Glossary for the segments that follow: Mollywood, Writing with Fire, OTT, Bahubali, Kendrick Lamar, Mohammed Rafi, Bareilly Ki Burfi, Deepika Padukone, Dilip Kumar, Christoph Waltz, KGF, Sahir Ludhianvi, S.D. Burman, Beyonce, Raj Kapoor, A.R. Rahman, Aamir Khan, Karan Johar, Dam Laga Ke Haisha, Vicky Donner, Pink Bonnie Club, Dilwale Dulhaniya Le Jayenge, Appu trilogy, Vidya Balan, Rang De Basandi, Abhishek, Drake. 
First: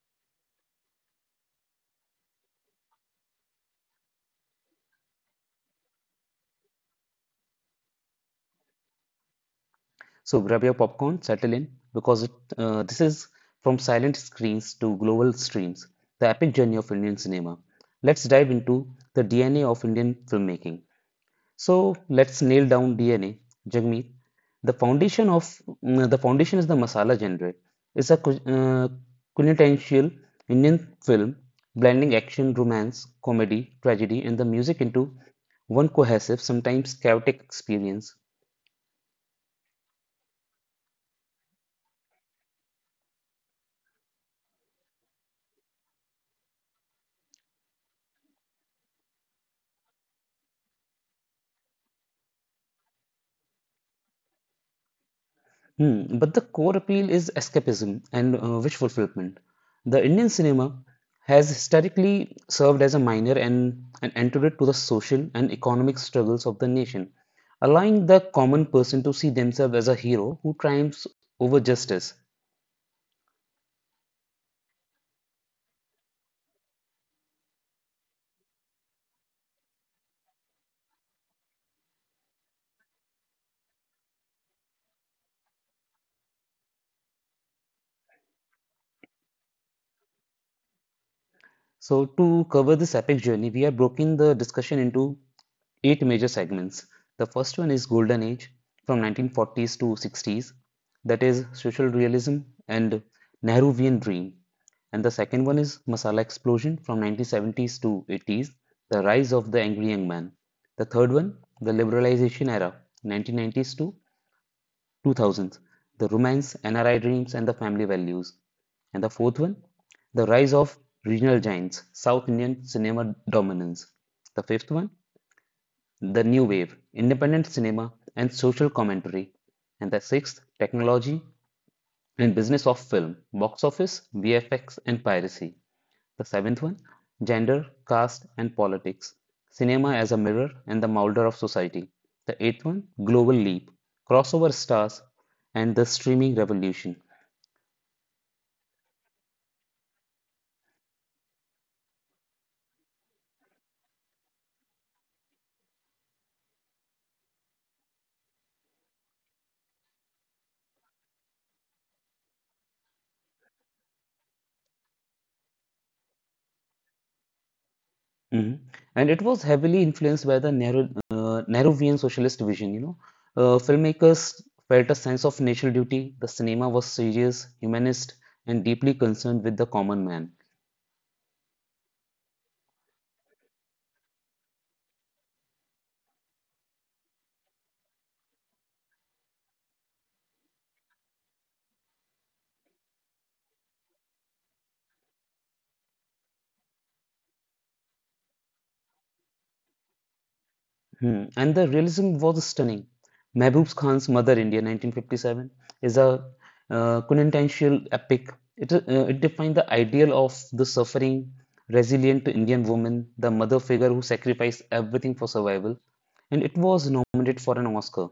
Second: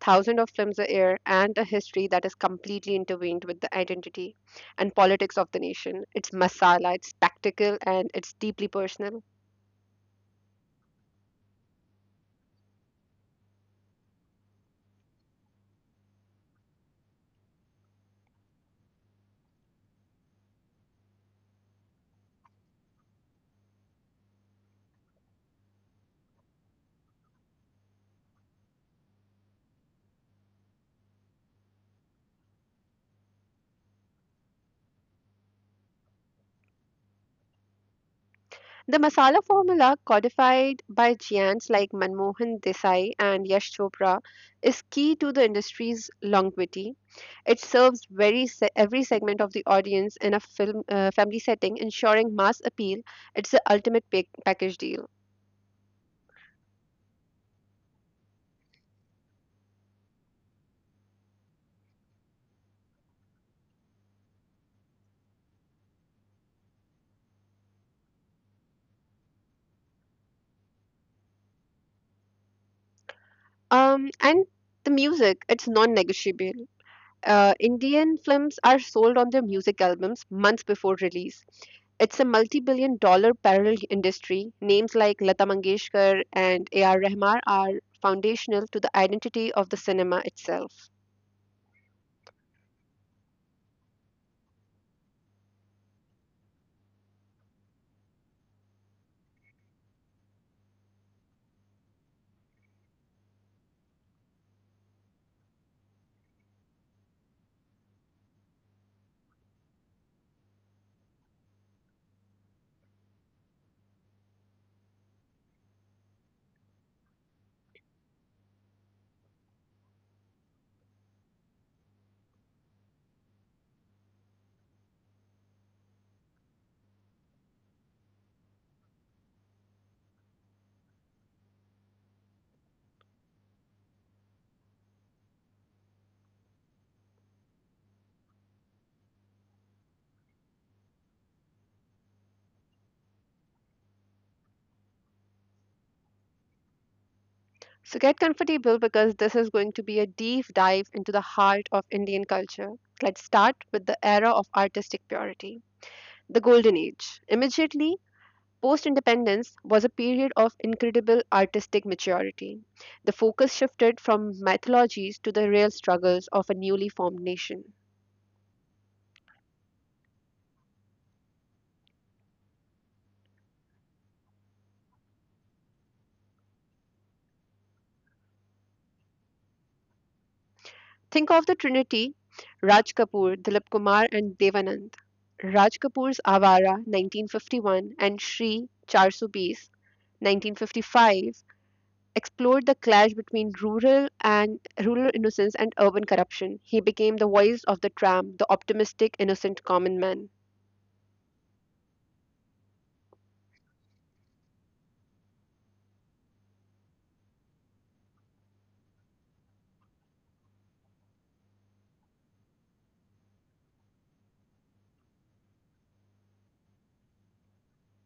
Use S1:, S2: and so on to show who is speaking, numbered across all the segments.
S1: thousands of films a year, and a history that is completely intertwined with the identity and politics of the nation. It's masala, it's spectacle, and it's deeply personal.
S2: So grab your popcorn, settle in, because this is from silent screens to global streams, the epic journey of Indian cinema. Let's dive into the DNA of Indian filmmaking. So let's nail down DNA. Jagmeet, the foundation of the foundation is the masala genre. It's a quintessential Indian film, blending action, romance, comedy, tragedy, and the music into one cohesive, sometimes chaotic experience.
S1: The masala formula codified by giants like Manmohan Desai and Yash Chopra is key to the industry's longevity. It serves every segment of the audience in a film family setting, ensuring mass appeal. It's the ultimate package deal.
S2: Hmm, but the core appeal is escapism and wish fulfillment. The Indian cinema has historically served as a minor and an antidote to the social and economic struggles of the nation, allowing the common person to see themselves as a hero who triumphs over justice.
S1: And the music, it's non-negotiable. Indian films are sold on their music albums months before release. It's a multi-billion dollar parallel industry. Names like Lata Mangeshkar and A.R. Rahman are foundational to the identity of the cinema itself.
S2: So, to cover this epic journey, we have broken the discussion into eight major segments. The first one is Golden Age from 1940s to 60s, that is social realism and Nehruvian dream. And the second one is Masala Explosion from 1970s to 80s, the rise of the angry young man. The third one, the liberalization era, 1990s to 2000s, the romance, NRI dreams, and the family values. And the fourth one, the rise of regional giants, South Indian cinema dominance. The fifth one, the new wave, independent cinema and social commentary, and the sixth, technology and business of film, box office, VFX, and piracy. The seventh one, gender, caste, and politics, cinema as a mirror and the molder of society. The eighth one, global leap, crossover stars, and the streaming revolution.
S1: So get comfortable because this is going to be a deep dive into the heart of Indian culture. Let's start with the era of artistic purity, the Golden Age. Immediately post independence was a period of incredible artistic maturity. The focus shifted from mythologies to the real struggles of a newly formed nation.
S2: Mhm. And it was heavily influenced by the narrow, Nehruvian socialist vision, you know. Filmmakers felt a sense of national duty. The cinema was serious, humanist, and deeply concerned with the common man.
S1: Think of the trinity Raj Kapoor, Dilip Kumar, and Devanand. Raj Kapoor's Awara 1951 and Shri 420 1955 explored the clash between rural innocence and urban corruption. He became the voice of the tramp, the optimistic, innocent common man.
S2: Hmm. And the realism was stunning. Mehboob Khan's Mother India, 1957, is a quintessential epic. It, uh, it defined the ideal of the suffering, resilient Indian woman, the mother figure who sacrificed everything for survival, and it was nominated for an Oscar.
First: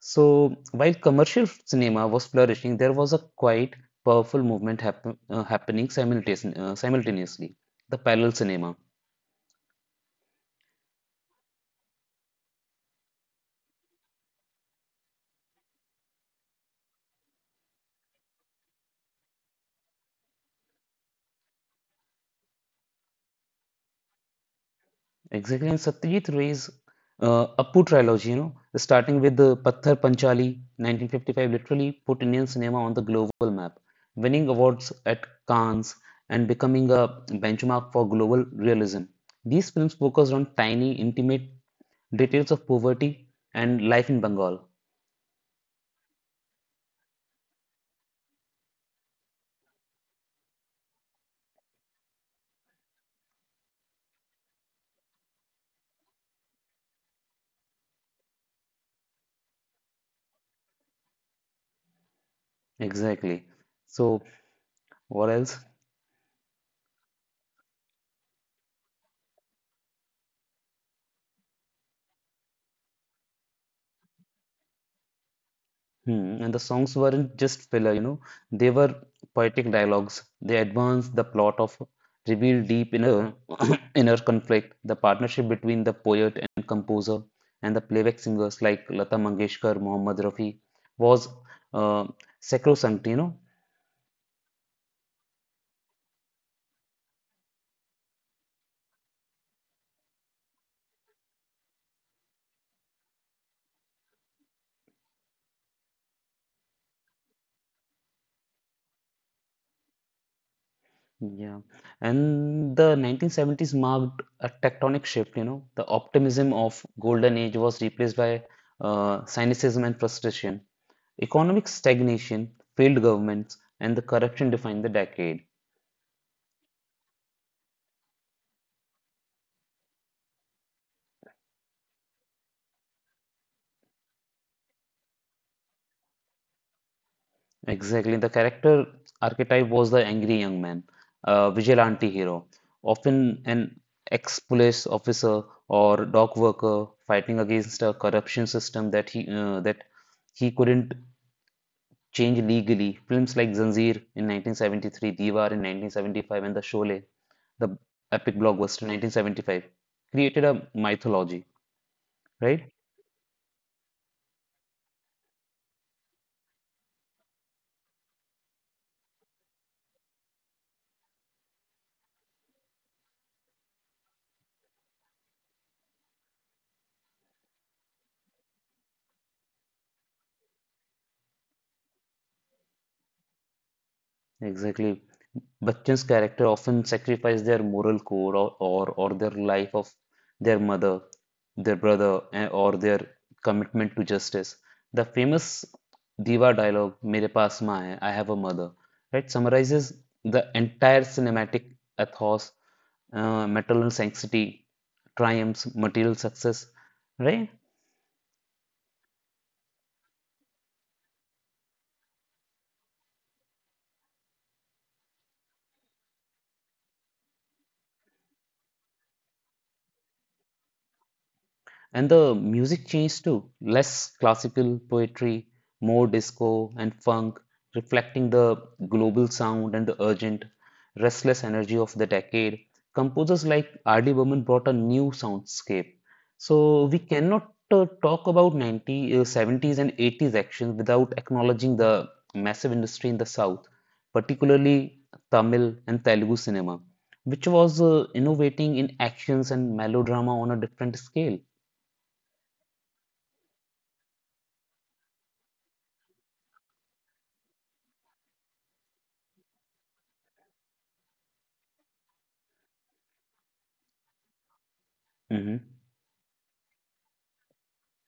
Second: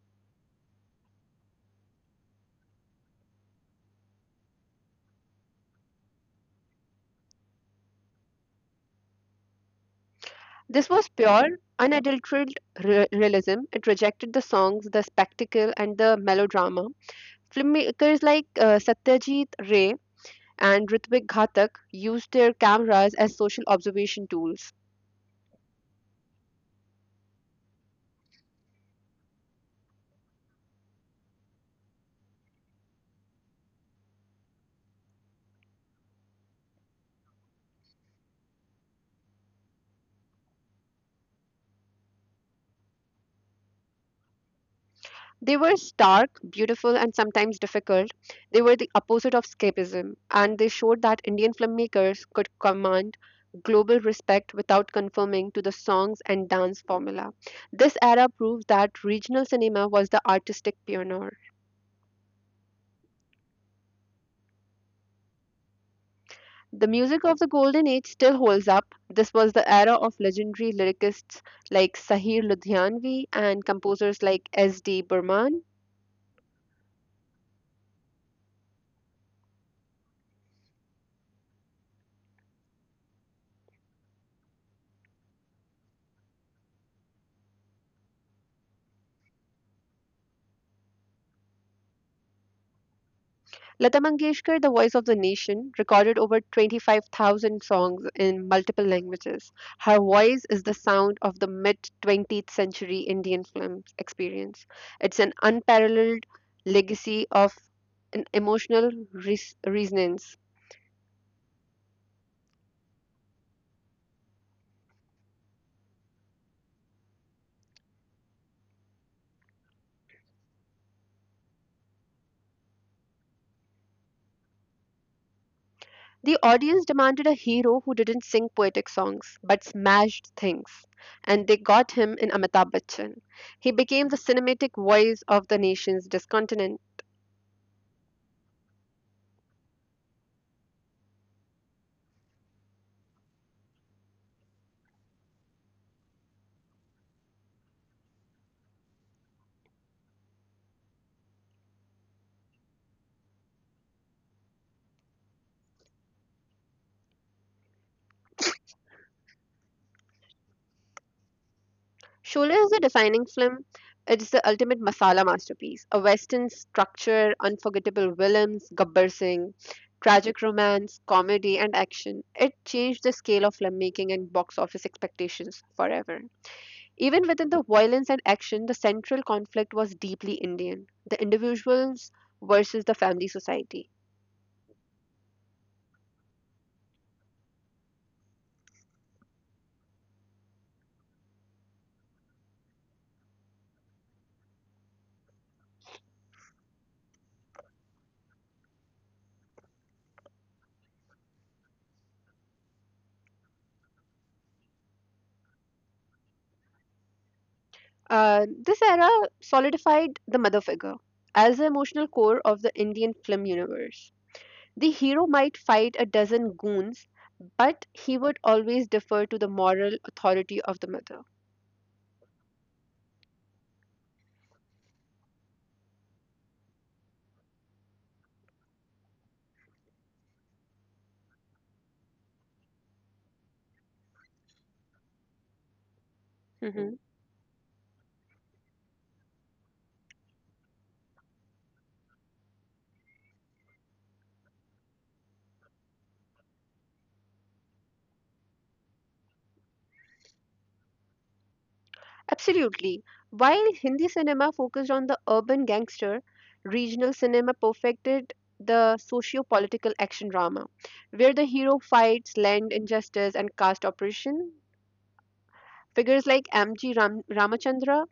S2: So while commercial cinema was flourishing, there was a quite powerful movement happening simultaneously. The parallel cinema,
S1: This was pure, unadulterated realism. It rejected the songs, the spectacle, and the melodrama. Filmmakers like Satyajit Ray and Ritwik Ghatak used their cameras as social observation tools.
S2: exactly. And Satyajit Ray's Appu trilogy, you know, starting with the Patthar Panchali, 1955, literally put Indian cinema on the global map, winning awards at Cannes and becoming a benchmark for global realism. These films focused on tiny, intimate details of poverty and life in Bengal.
S1: They were stark, beautiful, and sometimes difficult. They were the opposite of escapism, and they showed that Indian filmmakers could command global respect without conforming to the songs and dance formula. This era proves that regional cinema was the artistic pioneer.
S2: Exactly. So what else?
S1: The music of the Golden Age still holds up. This was the era of legendary lyricists like Sahir Ludhianvi and composers like S.D. Burman.
S2: Hmm. And the songs weren't just filler, you know, they were poetic dialogues. They advanced the plot of reveal deep inner inner conflict, the partnership between the poet and composer, and the playback singers like Lata Mangeshkar, Mohammed Rafi was uh, sacrosanct, you know.
S1: Lata Mangeshkar, the voice of the nation, recorded over 25,000 songs in multiple languages. Her voice is the sound of the mid 20th century Indian film experience. It's an unparalleled legacy of an emotional resonance.
S2: Yeah. And the 1970s marked a tectonic shift, you know. The optimism of golden age was replaced by cynicism and frustration. Economic stagnation, failed governments, and the corruption defined the decade.
S1: The audience demanded a hero who didn't sing poetic songs but smashed things, and they got him in Amitabh Bachchan. He became the cinematic voice of the nation's discontent.
S2: Exactly. The character archetype was the angry young man, a vigilante hero, often an ex-police officer or dock worker fighting against a corruption system that he couldn't change legally. Films like Zanzir in 1973, Diwar in 1975, and The Sholay, the epic blockbuster in 1975, created a mythology,
S1: Sholay is a
S2: right?
S1: defining film. It's the ultimate masala masterpiece. A western structure, unforgettable villains, Gabbar Singh, tragic romance, comedy, and action. It changed the scale of filmmaking and box office expectations forever. Even within the violence and action, the central conflict was deeply Indian, the individuals versus the family society.
S2: Exactly. Bachchan's character often sacrifice their moral code or their life of their mother, their brother, eh, or their commitment to justice. The famous Diva dialogue, Mere paas maa hai, I have a mother, right, summarizes the entire cinematic ethos, maternal sanctity, triumphs, material success, right?
S1: This era solidified the mother figure as the emotional core of the Indian film universe. The hero might fight a dozen goons, but he would always defer to the moral authority of the mother.
S2: And the music changed too, less classical poetry, more disco and funk, reflecting the global sound and the urgent, restless energy of the decade. Composers like R.D. Burman brought a new soundscape. So
S1: Mhm.
S2: we cannot talk about 70s and 80s actions without acknowledging the massive industry in the South, particularly Tamil and Telugu cinema, which was innovating in actions and melodrama on a different scale.
S1: Absolutely. While Hindi cinema focused on the urban gangster, regional cinema perfected the socio political action drama, where the hero fights land injustice and caste oppression.
S2: Mhm.
S1: Figures like Ramachandra,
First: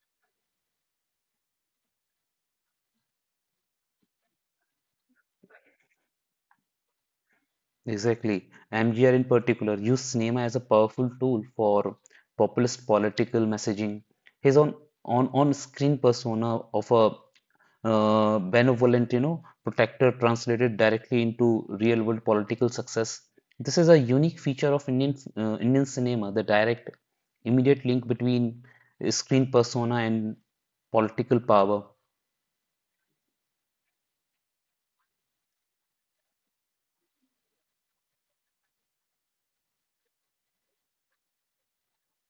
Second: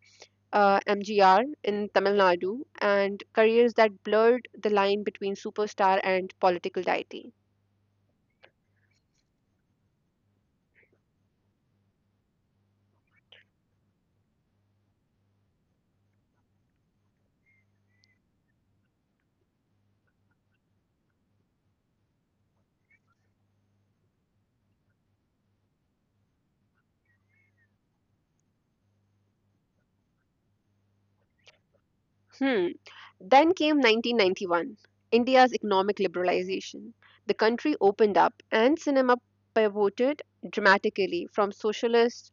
S1: MGR in Tamil Nadu, and careers that blurred the line between superstar and political deity.
S2: Exactly. MGR in particular used cinema as a powerful tool for populist political messaging. His on screen persona of a benevolent, you know, protector translated directly into real world political success. This is a unique feature of Indian cinema, the direct, immediate link between screen persona and political power.
S1: Hmm. Then came 1991, India's economic liberalization. The country opened up and cinema pivoted dramatically from socialist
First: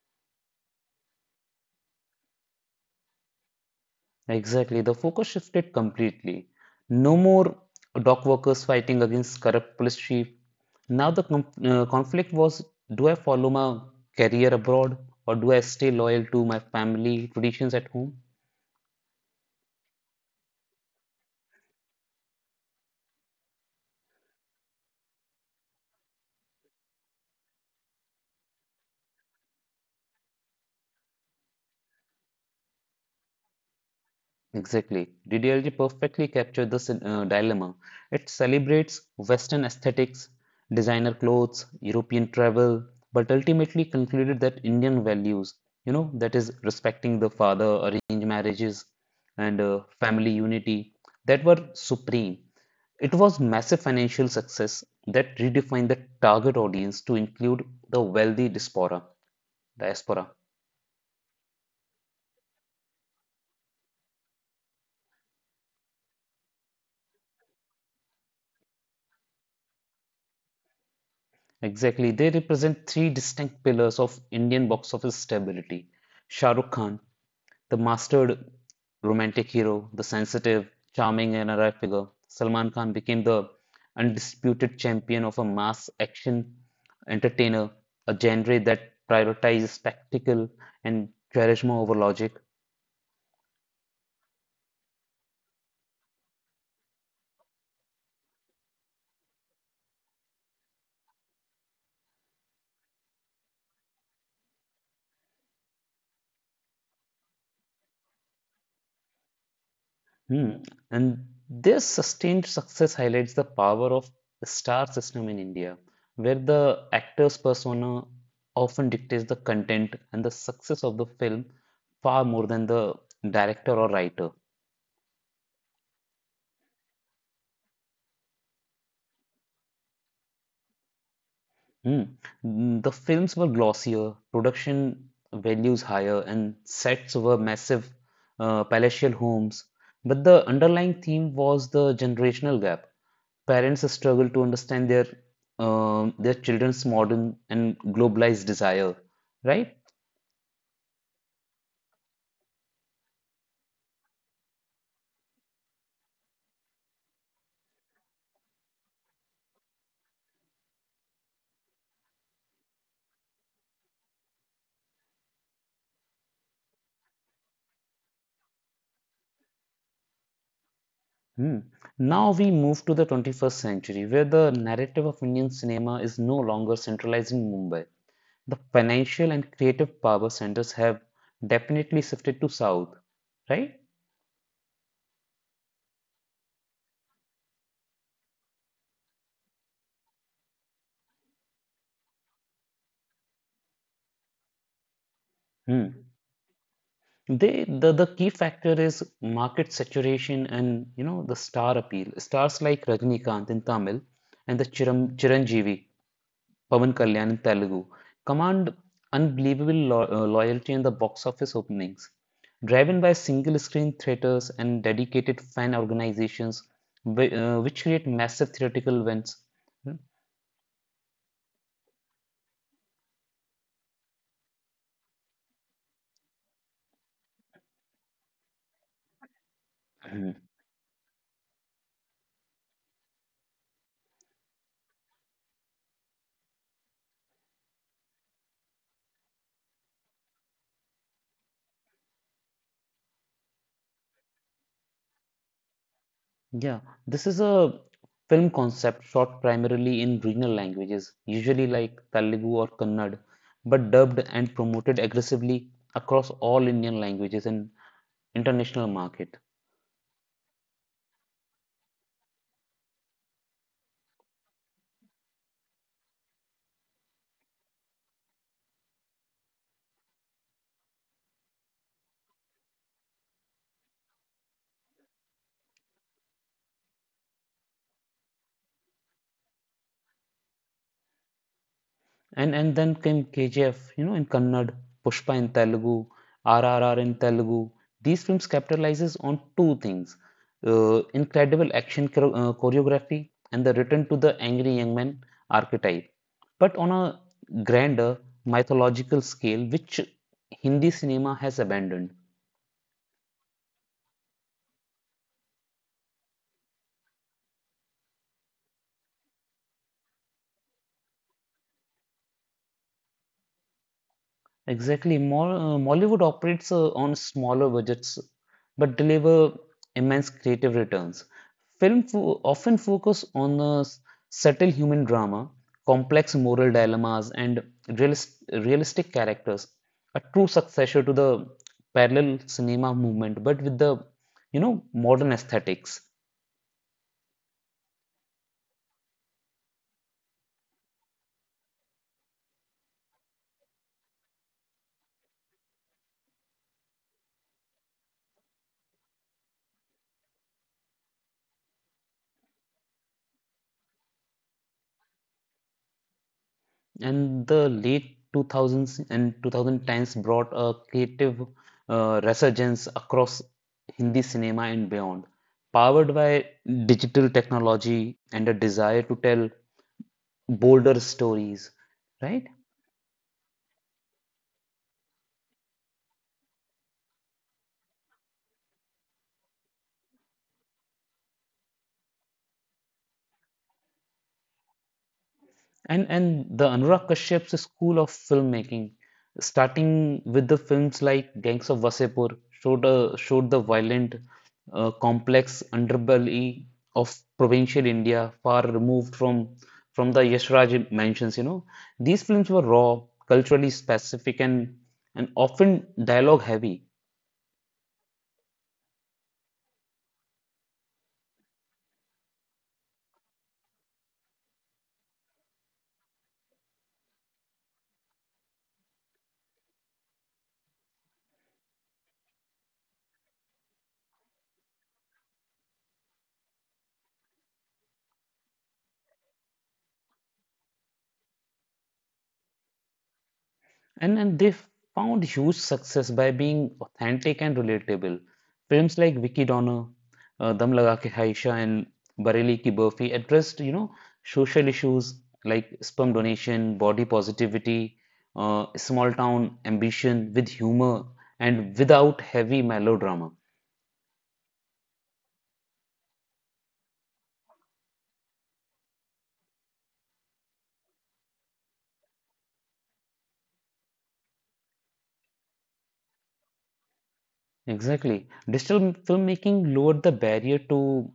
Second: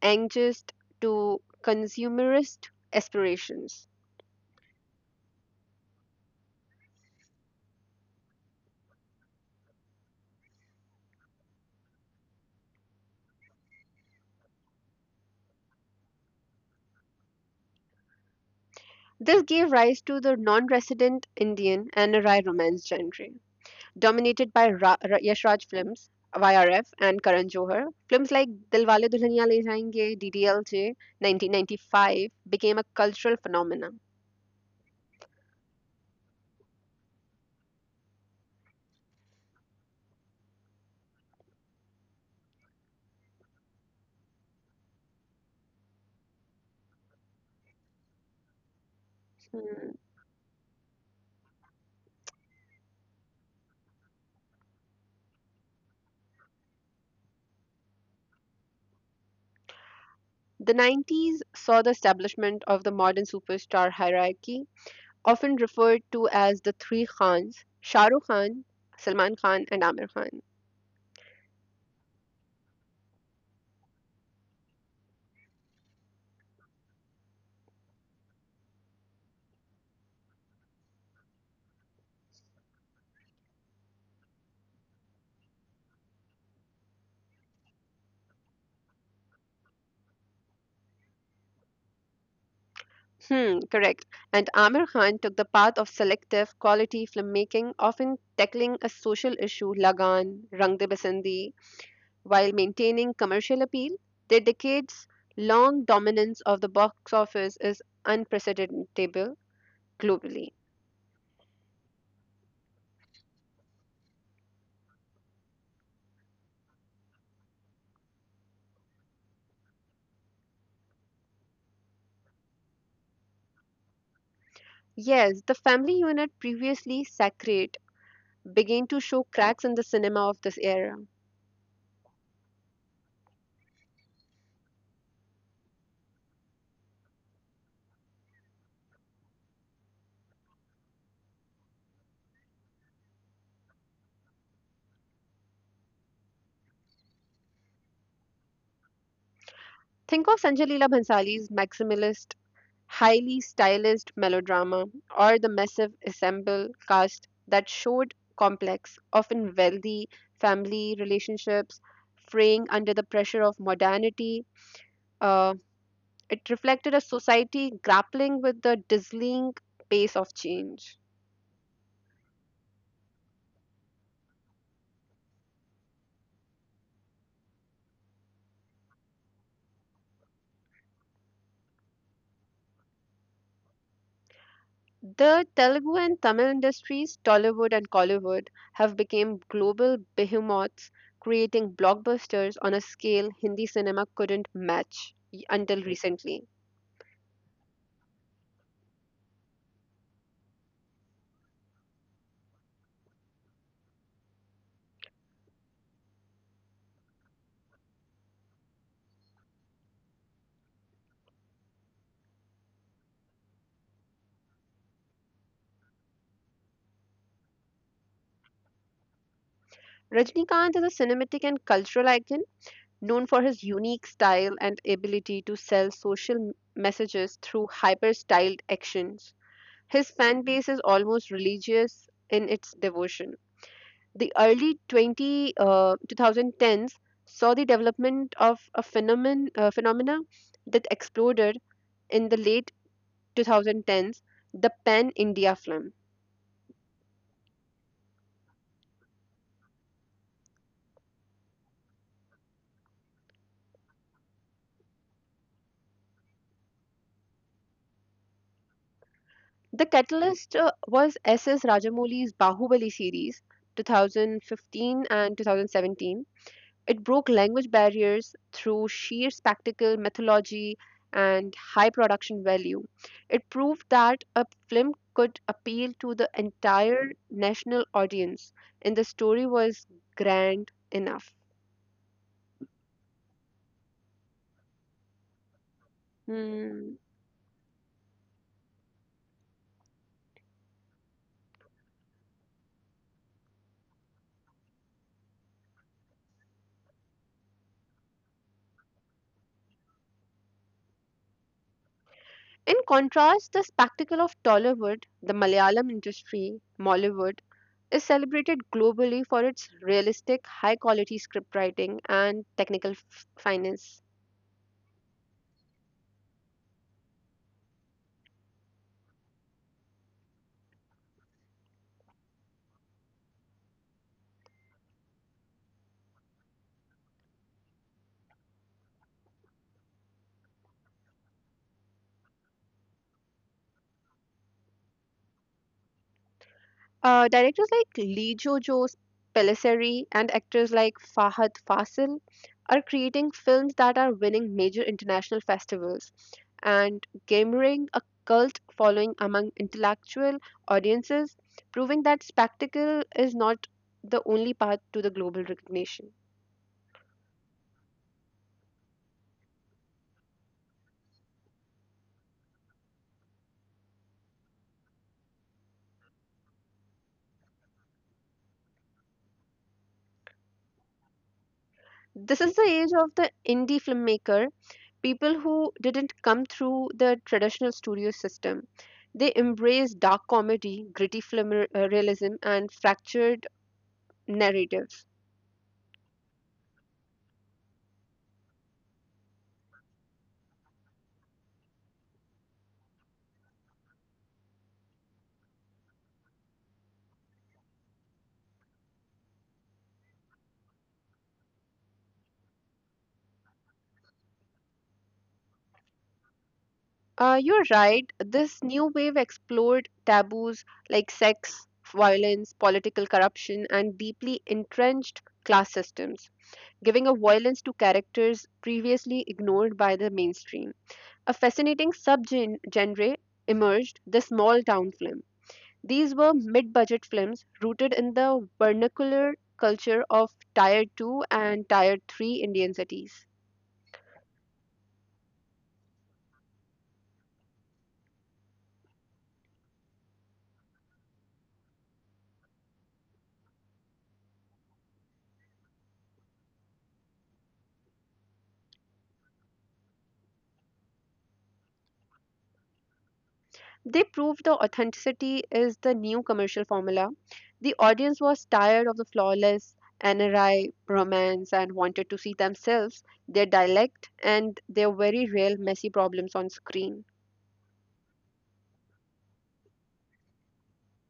S1: angst to consumerist aspirations.
S2: Exactly. The focus shifted completely. No more dock workers fighting against corrupt police chief. Now the conflict was, do I follow my career abroad or do I stay loyal to my family traditions at home?
S1: This gave rise to the non resident Indian and Rai romance genre, dominated by Yash Raj films, YRF, and Karan Johar. Films like Dilwale Dulhaniya Le Jayenge, DDLJ, 1995 became a cultural phenomenon.
S2: Exactly. DDLJ perfectly captured this dilemma. It celebrates Western aesthetics, designer clothes, European travel, but ultimately concluded that Indian values, you know, that is respecting the father, arranged marriages, and
S1: Hmm.
S2: family unity, that were supreme. It was massive financial success that redefined the target audience to include the wealthy diaspora.
S1: The 90s saw the establishment of the modern superstar hierarchy, often referred to as the three Khans, Shah Rukh Khan, Salman Khan, and Aamir Khan.
S2: Exactly. They represent three distinct pillars of Indian box office stability. Shah Rukh Khan, the mastered romantic hero, the sensitive, charming NRI figure. Salman Khan became the undisputed champion of a mass action entertainer, a genre that prioritizes spectacle and charisma over logic.
S1: Hmm, correct. And Aamir Khan took the path of selective quality filmmaking, often tackling a social issue, Lagan, Rang De Basandi, while maintaining commercial appeal. Their decades long dominance of the box office is unprecedented globally.
S2: Hmm. And their sustained success highlights the power of the star system in India, where the actor's persona often dictates the content and the success of the film far more than the director or writer.
S1: Yes, the family unit previously sacred began to show cracks in the cinema of this era.
S2: Hmm. Mm, the films were glossier, production values higher, and sets were massive palatial homes. But the underlying theme was the generational gap. Parents struggle to understand their children's modern and globalized desire, right?
S1: Think of Sanjay Leela Bhansali's maximalist, highly stylized melodrama, or the massive ensemble cast that showed complex, often wealthy family relationships fraying under the pressure of modernity. Uh, it reflected a society grappling with the dazzling pace of change.
S2: Hmm. Now we move to the 21st century, where the narrative of Indian cinema is no longer centralized in Mumbai. The financial and creative power centers have definitely shifted to South, right?
S1: The Telugu and Tamil industries, Tollywood and Collywood, have become global behemoths, creating blockbusters on a scale Hindi cinema couldn't match until
S2: Hmm.
S1: recently.
S2: The key factor is market saturation and you know the star appeal. Stars like Rajnikant in Tamil and the Chiranjeevi Pavan Kalyan in Telugu command unbelievable loyalty in the box office openings. Driven by single screen theaters and dedicated fan organizations, which create massive theatrical events.
S1: Rajnikant is a cinematic and cultural icon known for his unique style and ability to sell social messages through hyper styled actions. His fan base is almost religious in its devotion. The early 2010s saw the development of a phenomenon phenomena that exploded in the late 2010s, the Pan India film.
S2: Yeah, this is a film concept shot primarily in regional languages, usually like Telugu or Kannada, but dubbed and promoted aggressively across all Indian languages and international market.
S1: The catalyst was S.S. Rajamouli's Bahubali series 2015 and 2017. It broke language barriers through sheer spectacle, mythology, and high production value. It proved that a film could appeal to the entire national audience, and the story was grand enough.
S2: And then came KGF, you know, in Kannada, Pushpa in Telugu,
S1: Hmm.
S2: RRR in Telugu. These films capitalizes on two things: incredible action choreography and the return to the angry young man archetype, but on a grander mythological scale, which Hindi cinema has abandoned.
S1: In contrast, the spectacle of Tollywood, the Malayalam industry, Mollywood, is celebrated globally for its realistic, high quality scriptwriting and technical finance.
S2: Exactly. Mollywood operates on smaller budgets but deliver immense creative returns. Often focus on subtle human drama, complex moral dilemmas, and realistic characters. A true successor to the parallel cinema movement, but with the you know modern aesthetics.
S1: Directors like Lee Jo Jo Pellicerri and actors like Fahad Fasil are creating films that are winning major international festivals and garnering a cult following among intellectual audiences, proving that spectacle is not the only path to the global recognition.
S2: And the late 2000s and 2010s brought a creative resurgence across Hindi cinema and beyond, powered by digital technology and a desire to tell bolder stories,
S1: This
S2: right?
S1: is the age of the indie filmmaker, people who didn't come through the traditional studio system. They embraced dark comedy, gritty realism, and fractured narratives.
S2: And the Anurag Kashyap's school of filmmaking, starting with the films like Gangs of Wasepur, showed the violent, complex underbelly of provincial India, far removed from the Yashraj mansions. You know, these films were raw, culturally specific, and often dialogue heavy.
S1: You're right, this new wave explored taboos like sex, violence, political corruption, and deeply entrenched class systems, giving a violence to characters previously ignored by the mainstream. A fascinating subgenre emerged the small town film. These were mid budget films rooted in the vernacular culture of Tier 2 and Tier 3 Indian cities.
S2: And they found huge success by being authentic and relatable. Films like Vicky Donner, Dam Laga Ke Haisha, and Bareilly Ki Burfi addressed, you know, social issues like sperm donation, body positivity, small town ambition with humor and without heavy melodrama.
S1: They proved the authenticity is the new commercial formula. The audience was tired of the flawless NRI romance and wanted to see themselves, their dialect, and their very real messy problems on screen.
S2: Exactly. Digital filmmaking lowered the barrier to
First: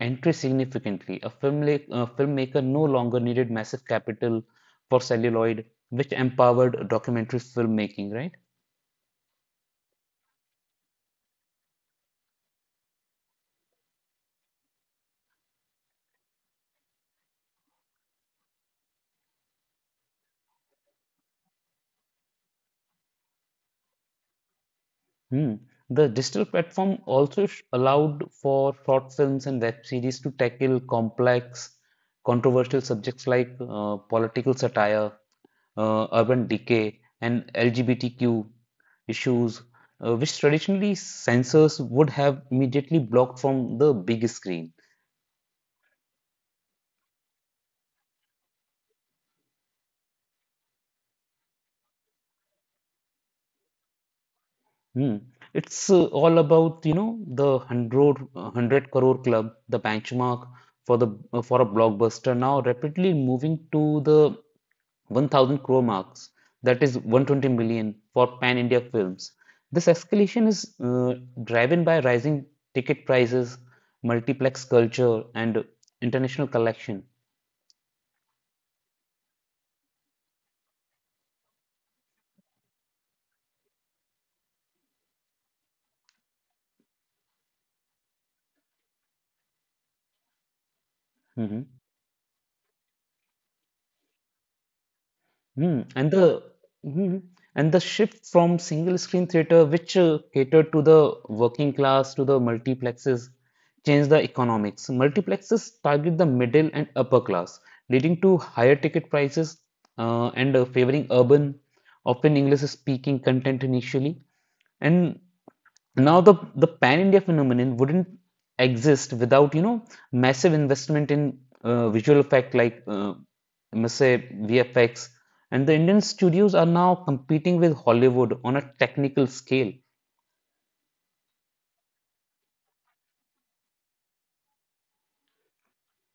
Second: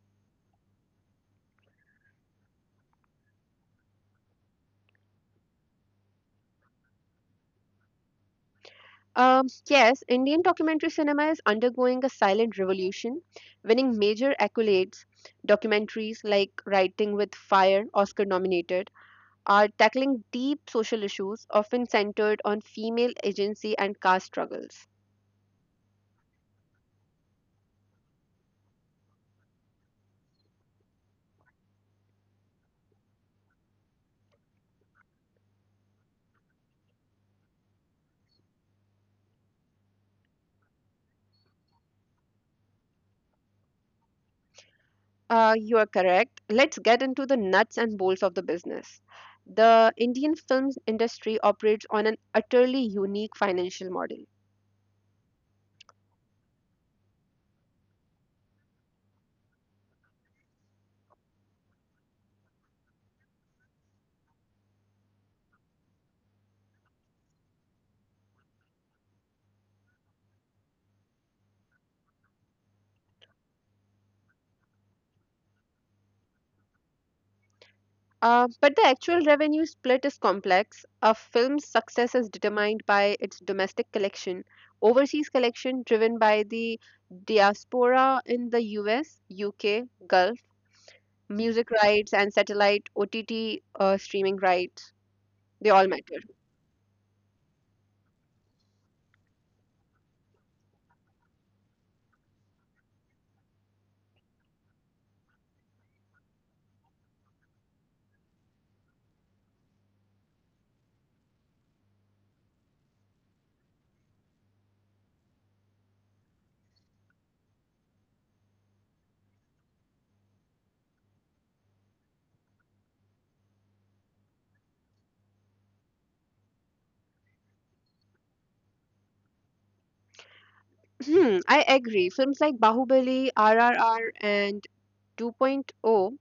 S2: entry significantly. A filmmaker no longer needed massive capital for celluloid, which empowered documentary filmmaking, right?
S1: Yes, Indian documentary cinema is undergoing a silent revolution, winning major accolades. Documentaries like Writing with Fire, Oscar nominated, are tackling deep social issues, often centered on female agency and caste struggles.
S2: Hmm. The digital platform also allowed for short films and web series to tackle complex, controversial subjects like political satire, urban decay, and LGBTQ issues, which traditionally censors would have immediately blocked from the big screen.
S1: You are correct. Let's get into the nuts and bolts of the business. The Indian film industry operates on an utterly unique financial model.
S2: Hmm. It's all about, you know, the 100 crore club, the benchmark for the for a blockbuster now rapidly moving to the 1000 crore marks, that is 120 million for pan-India films. This escalation is driven by rising ticket prices, multiplex culture, and international collection.
S1: But the actual revenue split is complex. A film's success is determined by its domestic collection, overseas collection driven by the diaspora in the US, UK, Gulf,
S2: Mm-hmm.
S1: music rights, and satellite OTT streaming rights. They all
S2: Mm, and
S1: matter.
S2: the mhm. and the shift from single screen theater, which catered to the working class, to the multiplexes, changed the economics. Multiplexes target the middle and upper class, leading to higher ticket prices and favoring urban, often English speaking content initially. And now, the pan India phenomenon wouldn't exist without, you know, massive investment in visual effect like, I must say, VFX. And the Indian studios are now competing with Hollywood on a technical scale.
S1: Hmm, I agree. Films like Bahubali, RRR, and 2.0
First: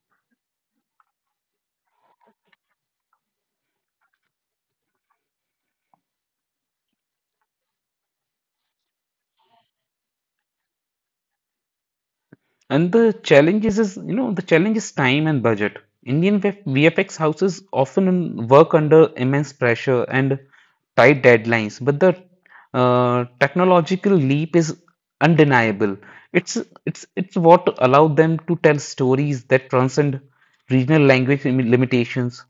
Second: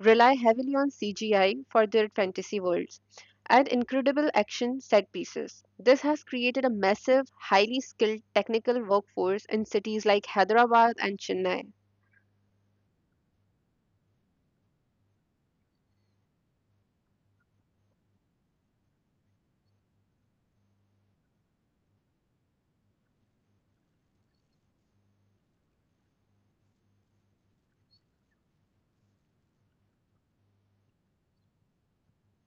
S1: rely heavily on CGI for their fantasy worlds and incredible action set pieces. This has created a massive, highly skilled technical workforce in cities like Hyderabad and Chennai.
S2: And the challenge is time and budget. Indian VF VFX houses often work under immense pressure and tight deadlines, but the technological leap is undeniable. It's it's what allowed them to tell stories that transcend regional limitations.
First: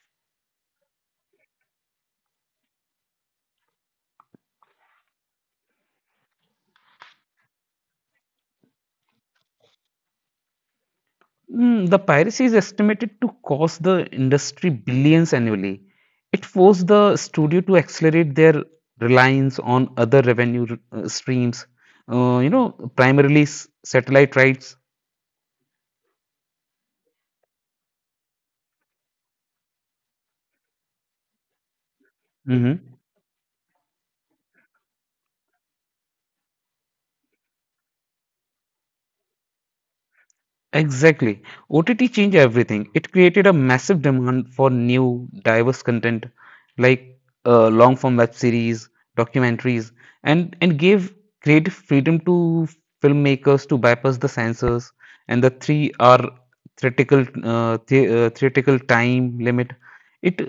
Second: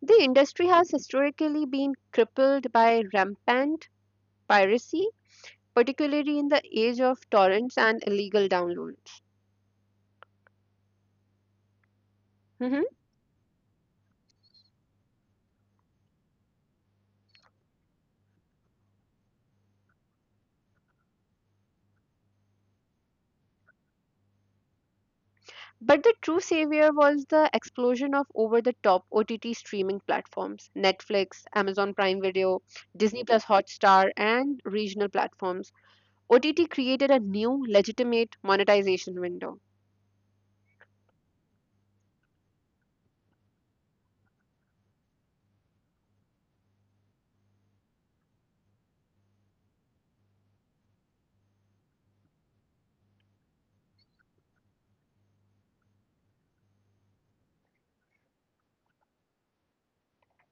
S1: The industry has historically been crippled by rampant piracy, particularly in the age of torrents and illegal downloads.
S2: Mm, the piracy is estimated to cost the industry billions annually. It forced the studio to accelerate their reliance on other revenue streams, uh, you know, primarily satellite rights.
S1: But the true savior was the explosion of over the top OTT streaming platforms Netflix, Amazon Prime Video, Disney
S2: Mm-hmm.
S1: Plus Hotstar, and regional platforms. OTT created a new legitimate monetization window.
S2: Exactly. OTT changed everything. It created a massive demand for new, diverse content like long form web series, documentaries, and gave creative freedom to filmmakers to bypass the censors and the 3 hour theoretical time limit. It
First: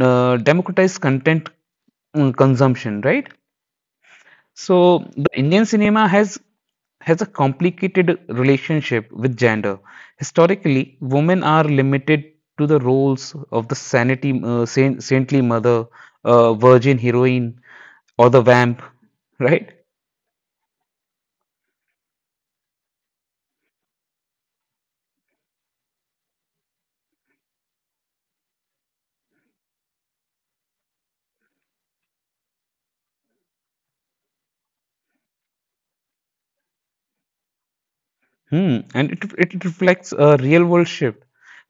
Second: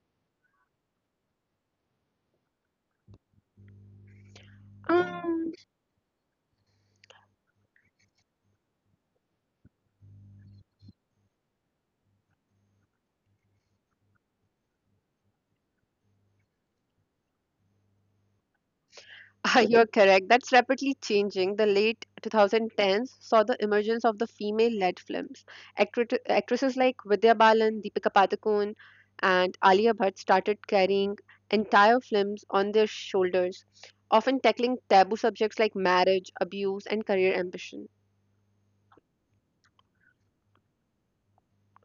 S2: uh, democratized content consumption, right? So the
S1: Um,
S2: Indian cinema has a complicated relationship with gender. Historically, women are limited to the roles of the saintly mother, virgin heroine, or the vamp,
S1: Ah,
S2: right?
S1: You're correct. That's rapidly changing. The late 2010s saw the emergence of the female-led films. Actresses like Vidya Balan, Deepika Padukone, and Alia Bhatt started carrying entire films on their shoulders, often tackling taboo subjects like marriage, abuse, and career ambition.
S2: Hmm. It reflects a real world shift.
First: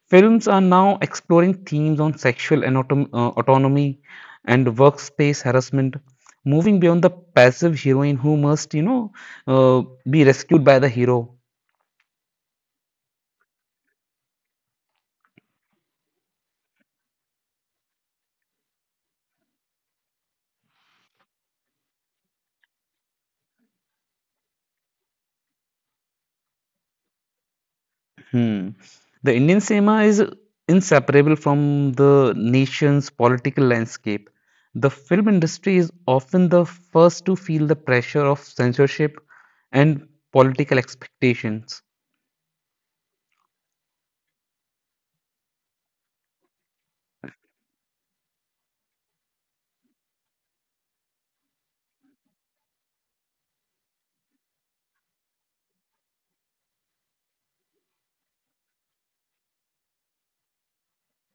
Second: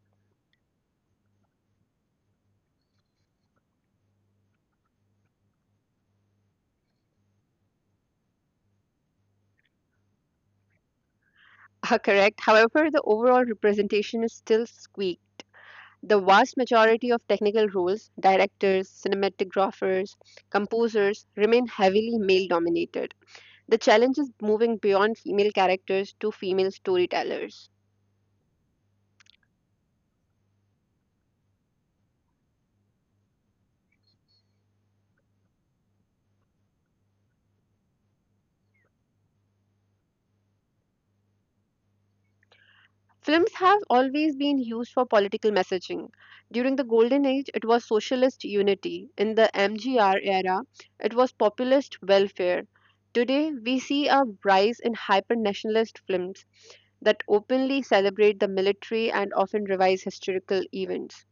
S2: Films are now exploring themes on autonomy and workspace harassment, moving beyond the passive heroine who must, uh, be rescued by the hero.
S1: Correct. However, the overall representation is still squeak. The vast majority of technical roles, directors, cinematographers, composers, remain heavily male-dominated. The challenge is moving beyond female characters to female storytellers.
S2: Hmm. The Indian cinema is inseparable from the nation's political landscape. The film industry is often the first to feel the pressure of censorship and political expectations.
S1: Films have always been used for political messaging. During the Golden Age, it was socialist unity. In the MGR era, it was populist welfare. Today, we see a rise in hyper nationalist films that openly celebrate the military and often revise historical events.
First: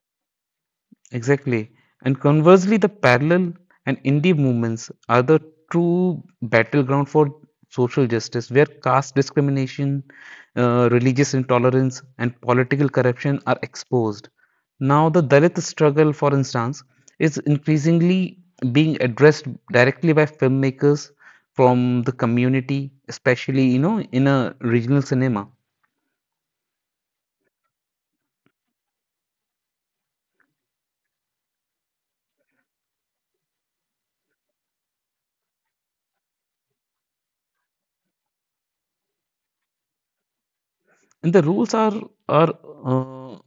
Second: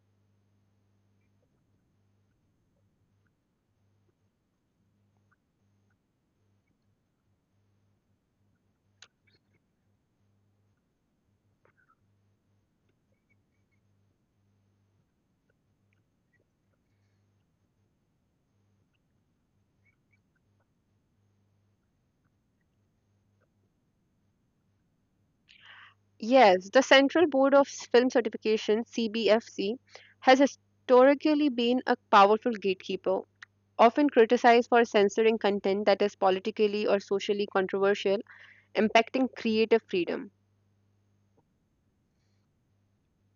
S2: Exactly. And conversely, the parallel and indie movements are the true battleground for social justice, where caste discrimination, religious intolerance, and political corruption are exposed. Now, the Dalit struggle, for instance, is increasingly being addressed directly by filmmakers from the community, especially you know in a regional cinema.
S1: Yes, the Central Board of Film Certification, CBFC, has historically been a powerful gatekeeper often criticized for censoring content that is politically or socially controversial, impacting creative freedom.
S2: And the rules are uh,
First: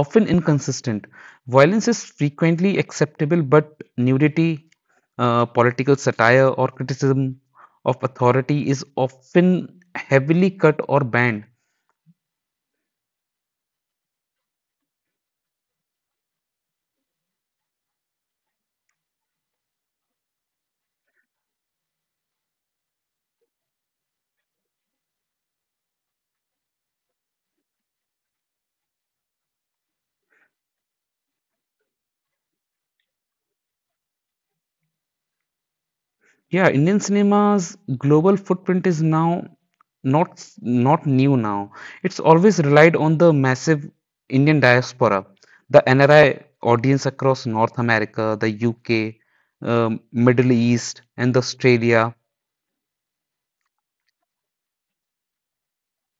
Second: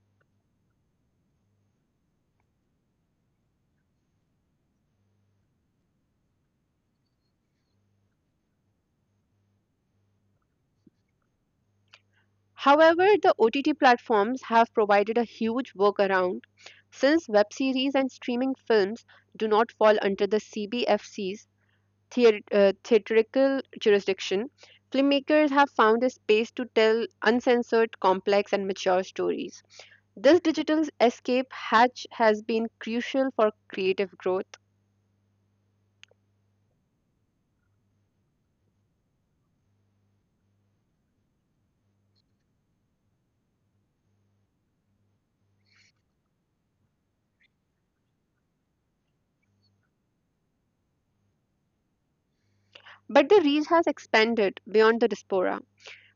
S2: often inconsistent. Violence is frequently acceptable, but nudity, political satire, or criticism of authority is often heavily cut or banned.
S1: However, the OTT platforms have provided a huge workaround since web series and streaming films do not fall under the CBFC's theatrical jurisdiction. Filmmakers have found a space to tell uncensored, complex, and mature stories. This digital escape hatch has been crucial for creative growth.
S2: Yeah, Indian cinema's global footprint is now not new now. It's always relied on the massive Indian diaspora, the NRI audience across North America, the UK, Middle East, and Australia.
S1: But the reach has expanded beyond the diaspora.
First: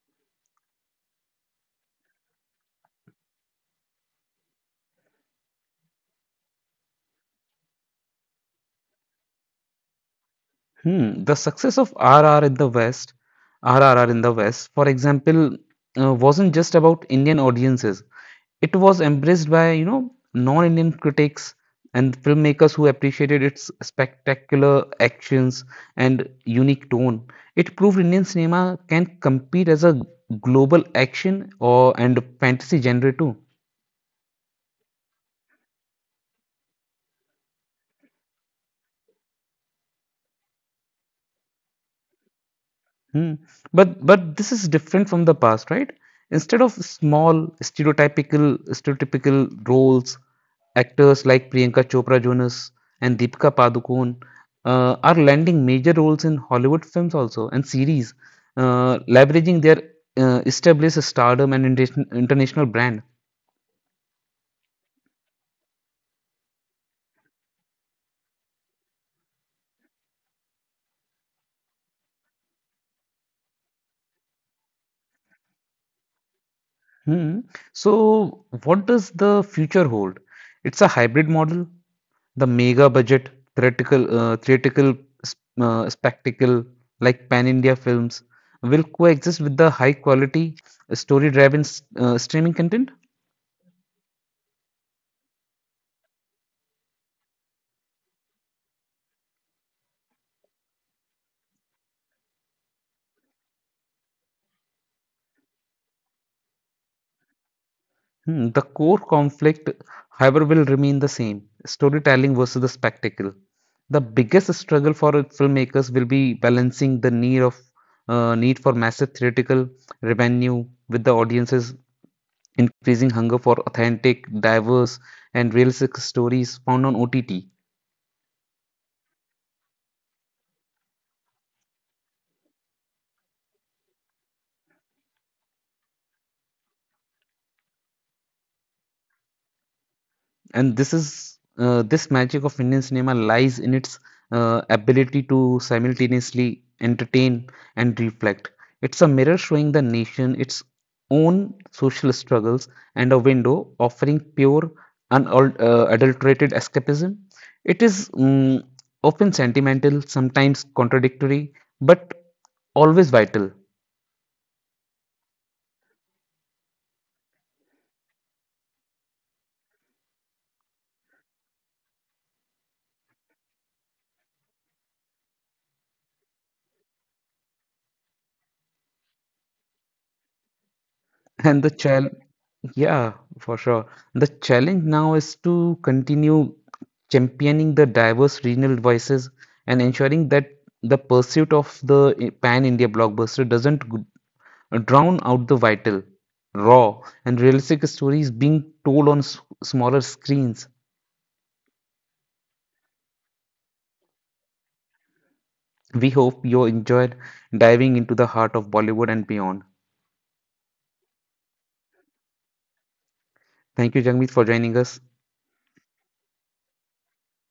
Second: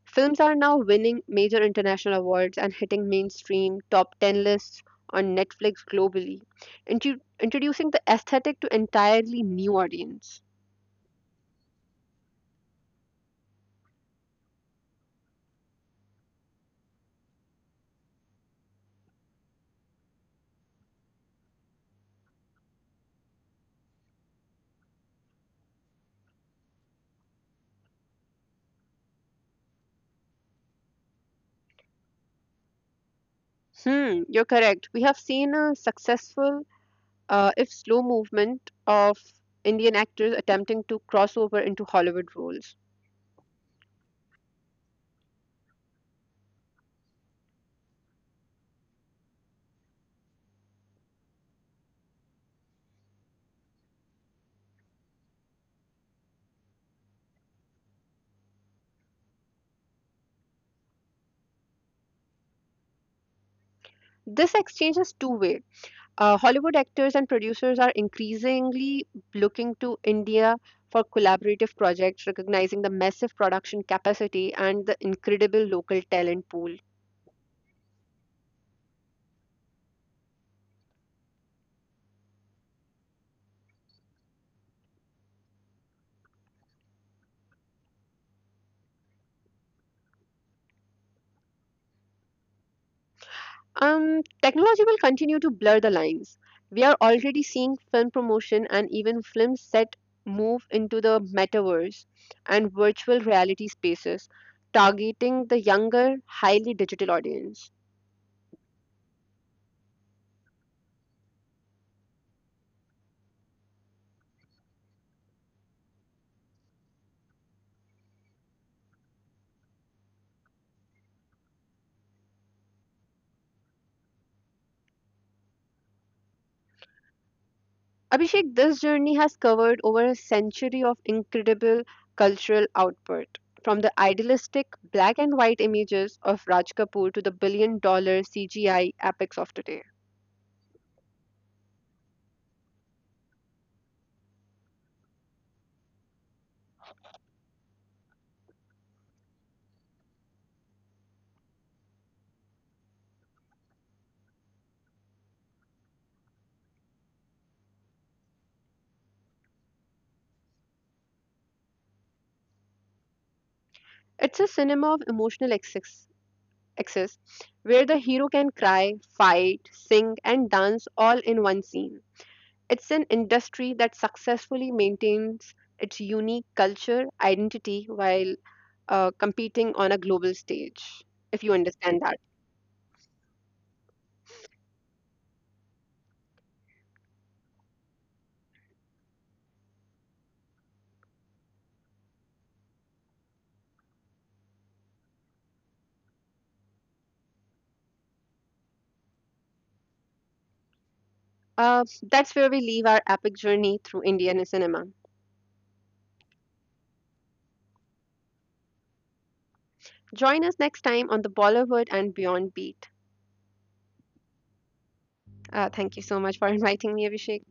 S1: Films are now winning major international awards and hitting mainstream top 10 lists on Netflix globally, introducing the aesthetic to entirely new audience.
S2: Hmm. The success of RR in the West, RRR in the West, for example, wasn't just about Indian audiences. It was embraced by, you know, non-Indian critics and filmmakers who appreciated its spectacular actions and unique tone. It proved Indian cinema can compete as a global action or and fantasy genre too.
S1: Hmm, you're correct. We have seen a successful, if slow, movement of Indian actors attempting to cross over into Hollywood roles.
S2: Hmm. But this is different from the past, right? Instead of small stereotypical stereotypical roles, actors like Priyanka Chopra Jonas and Deepika Padukone are landing major roles in Hollywood films also and series, leveraging their established stardom and international brand.
S1: This exchange is two way. Hollywood actors and producers are increasingly looking to India for collaborative projects, recognizing the massive production capacity and the incredible local talent pool.
S2: Hmm. So what does the future hold? It's a hybrid model. The mega budget theatrical s- spectacle like Pan India films will coexist with the high quality story driven streaming content.
S1: Technology will continue to blur the lines. We are already seeing film promotion and even film set move into the metaverse and virtual reality spaces, targeting the younger, highly digital audience.
S2: Hmm, the core conflict, however, will remain the same: storytelling versus the spectacle. The biggest struggle for filmmakers will be balancing the need for massive theatrical revenue with the audience's increasing hunger for authentic, diverse, and realistic stories found on OTT.
S1: Abhishek, this journey has covered over a century of incredible cultural output, from the idealistic black and white images of Raj Kapoor to the billion dollar CGI epics of today.
S2: And this magic of Indian cinema lies in its ability to simultaneously entertain and reflect. It's a mirror showing the nation its own social struggles and a window offering pure, unadulterated escapism. It is often sentimental, sometimes contradictory, but always vital.
S1: It's a cinema of excess where the hero can cry, fight, sing, and dance all in one scene. It's an industry that successfully maintains its unique culture, identity, while competing on a global stage, if you
S2: And the
S1: understand
S2: child,
S1: that.
S2: yeah, for sure. The challenge now is to continue championing the diverse regional voices and ensuring that the pursuit of the pan India blockbuster doesn't drown out the vital, raw, and realistic stories being told on smaller screens.
S1: Uh, that's where we leave our epic journey through Indian cinema.
S2: We hope you enjoyed diving into the heart of Bollywood and beyond.
S1: Join us next time on the Bollywood and Beyond Beat.
S2: Thank you, Jagmeet, for joining us.
S1: Thank you so much for inviting me, Abhishek.